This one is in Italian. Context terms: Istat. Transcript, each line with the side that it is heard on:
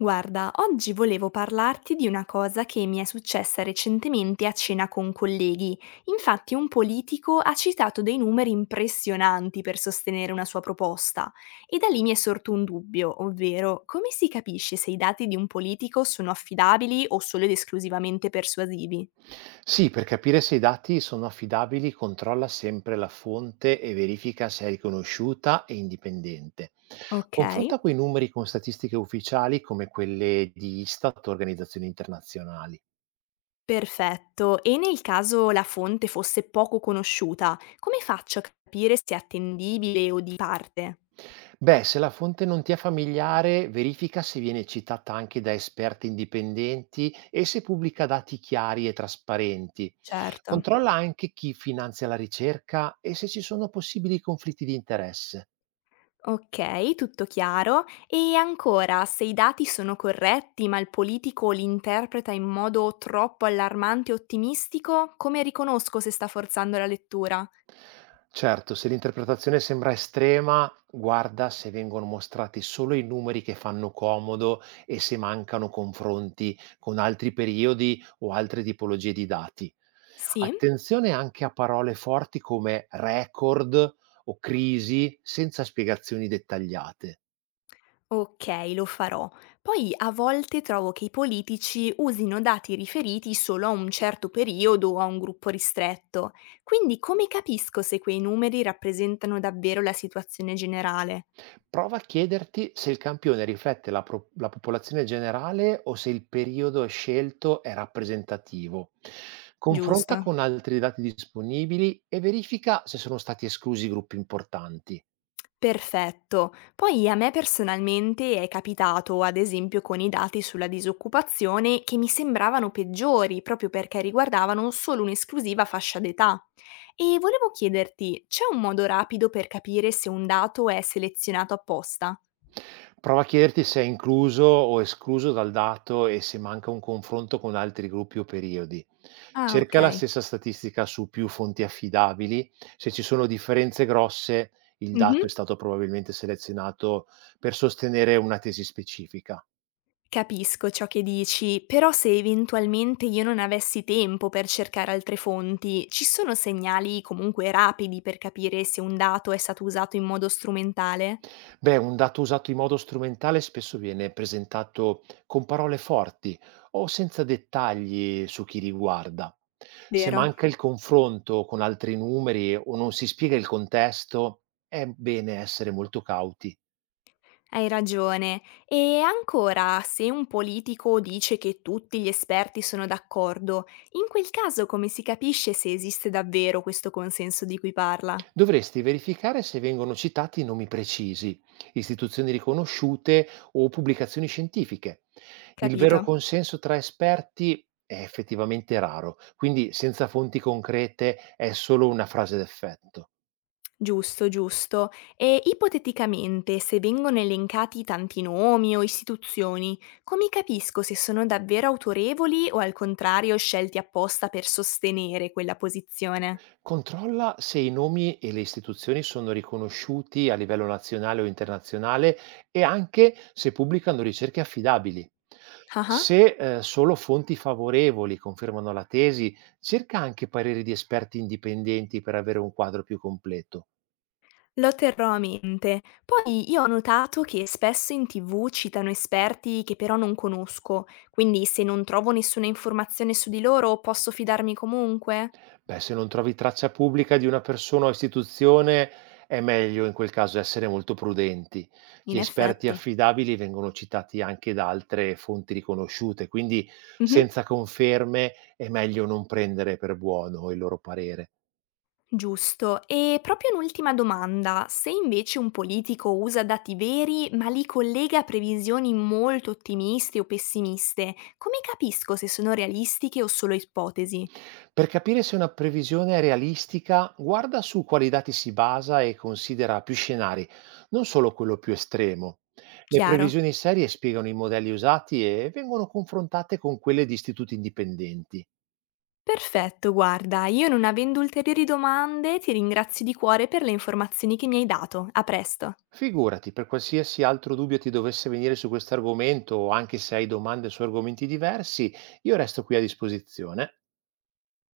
left: Guarda, oggi volevo parlarti di una cosa che mi è successa recentemente a cena con colleghi. Infatti un politico ha citato dei numeri impressionanti per sostenere una sua proposta e da lì mi è sorto un dubbio, ovvero come si capisce se i dati di un politico sono affidabili o solo ed esclusivamente persuasivi?
right: Sì, per capire se i dati sono affidabili, controlla sempre la fonte e verifica se è riconosciuta e indipendente.
left: Ok.
right: Confronta quei numeri con statistiche ufficiali come quelle di Istat o organizzazioni internazionali.
left: Perfetto, e nel caso la fonte fosse poco conosciuta, come faccio a capire se è attendibile o di parte?
right: Beh, se la fonte non ti è familiare, verifica se viene citata anche da esperti indipendenti e se pubblica dati chiari e trasparenti.
left: Certo.
right: Controlla anche chi finanzia la ricerca e se ci sono possibili conflitti di interesse.
left: Ok, tutto chiaro. E ancora, se i dati sono corretti, ma il politico li interpreta in modo troppo allarmante e ottimistico, come riconosco se sta forzando la lettura?
right: Certo, se l'interpretazione sembra estrema, guarda se vengono mostrati solo i numeri che fanno comodo e se mancano confronti con altri periodi o altre tipologie di dati.
left: Sì?
right: Attenzione anche a parole forti come record o crisi senza spiegazioni dettagliate.
left: Ok, lo farò. Poi a volte trovo che i politici usino dati riferiti solo a un certo periodo o a un gruppo ristretto. Quindi come capisco se quei numeri rappresentano davvero la situazione generale?
right: Prova a chiederti se il campione riflette la popolazione generale o se il periodo scelto è rappresentativo. Confronta
left: Giusto?
right: con altri dati disponibili e verifica se sono stati esclusi gruppi importanti.
left: Perfetto. Poi a me personalmente è capitato, ad esempio, con i dati sulla disoccupazione che mi sembravano peggiori proprio perché riguardavano solo un'esclusiva fascia d'età. E volevo chiederti, c'è un modo rapido per capire se un dato è selezionato apposta?
right: Prova a chiederti se è incluso o escluso dal dato e se manca un confronto con altri gruppi o periodi.
left: Ah, ok.
right: Cerca la stessa statistica su più fonti affidabili, se ci sono differenze grosse, il dato è
left: Mhm.
right: stato probabilmente selezionato per sostenere una tesi specifica.
left: Capisco ciò che dici, però se eventualmente io non avessi tempo per cercare altre fonti, ci sono segnali comunque rapidi per capire se un dato è stato usato in modo strumentale?
right: Beh, un dato usato in modo strumentale spesso viene presentato con parole forti o senza dettagli su chi riguarda. Se
left: Vero,
right: manca il confronto con altri numeri o non si spiega il contesto, è bene essere molto cauti.
left: hai ragione. E ancora, se un politico dice che tutti gli esperti sono d'accordo, in quel caso come si capisce se esiste davvero questo consenso di cui parla?
right: Dovresti verificare se vengono citati nomi precisi, istituzioni riconosciute o pubblicazioni scientifiche. Il vero
left: Capito?
right: consenso tra esperti è effettivamente raro, quindi senza fonti concrete è solo una frase d'effetto.
left: Giusto, giusto. E ipoteticamente, se vengono elencati tanti nomi o istituzioni, come capisco se sono davvero autorevoli o al contrario scelti apposta per sostenere quella posizione?
right: Controlla se i nomi e le istituzioni sono riconosciuti a livello nazionale o internazionale e anche se pubblicano ricerche affidabili.
left: Ah ah.
right: Se solo fonti favorevoli confermano la tesi, cerca anche pareri di esperti indipendenti per avere un quadro più completo.
left: Lo terrò a mente. Poi io ho notato che spesso in TV citano esperti che però non conosco, quindi se non trovo nessuna informazione su di loro posso fidarmi comunque?
right: Beh, se non trovi traccia pubblica di una persona o istituzione, è meglio in quel caso essere molto prudenti. Gli
left: In
right: esperti
left: effetti.
right: affidabili vengono citati anche da altre fonti riconosciute, quindi
left: Mhm.
right: senza conferme è meglio non prendere per buono il loro parere.
left: Giusto. E proprio un'ultima domanda. Se invece un politico usa dati veri ma li collega a previsioni molto ottimiste o pessimiste, come capisco se sono realistiche o solo ipotesi?
right: Per capire se una previsione è realistica, guarda su quali dati si basa e considera più scenari, non solo quello più estremo. Le
left: Chiaro.
right: previsioni serie spiegano i modelli usati e vengono confrontate con quelle di istituti indipendenti.
left: Perfetto, guarda, io non avendo ulteriori domande ti ringrazio di cuore per le informazioni che mi hai dato. A presto.
right: Figurati, per qualsiasi altro dubbio ti dovesse venire su questo argomento o anche se hai domande su argomenti diversi, io resto qui a disposizione.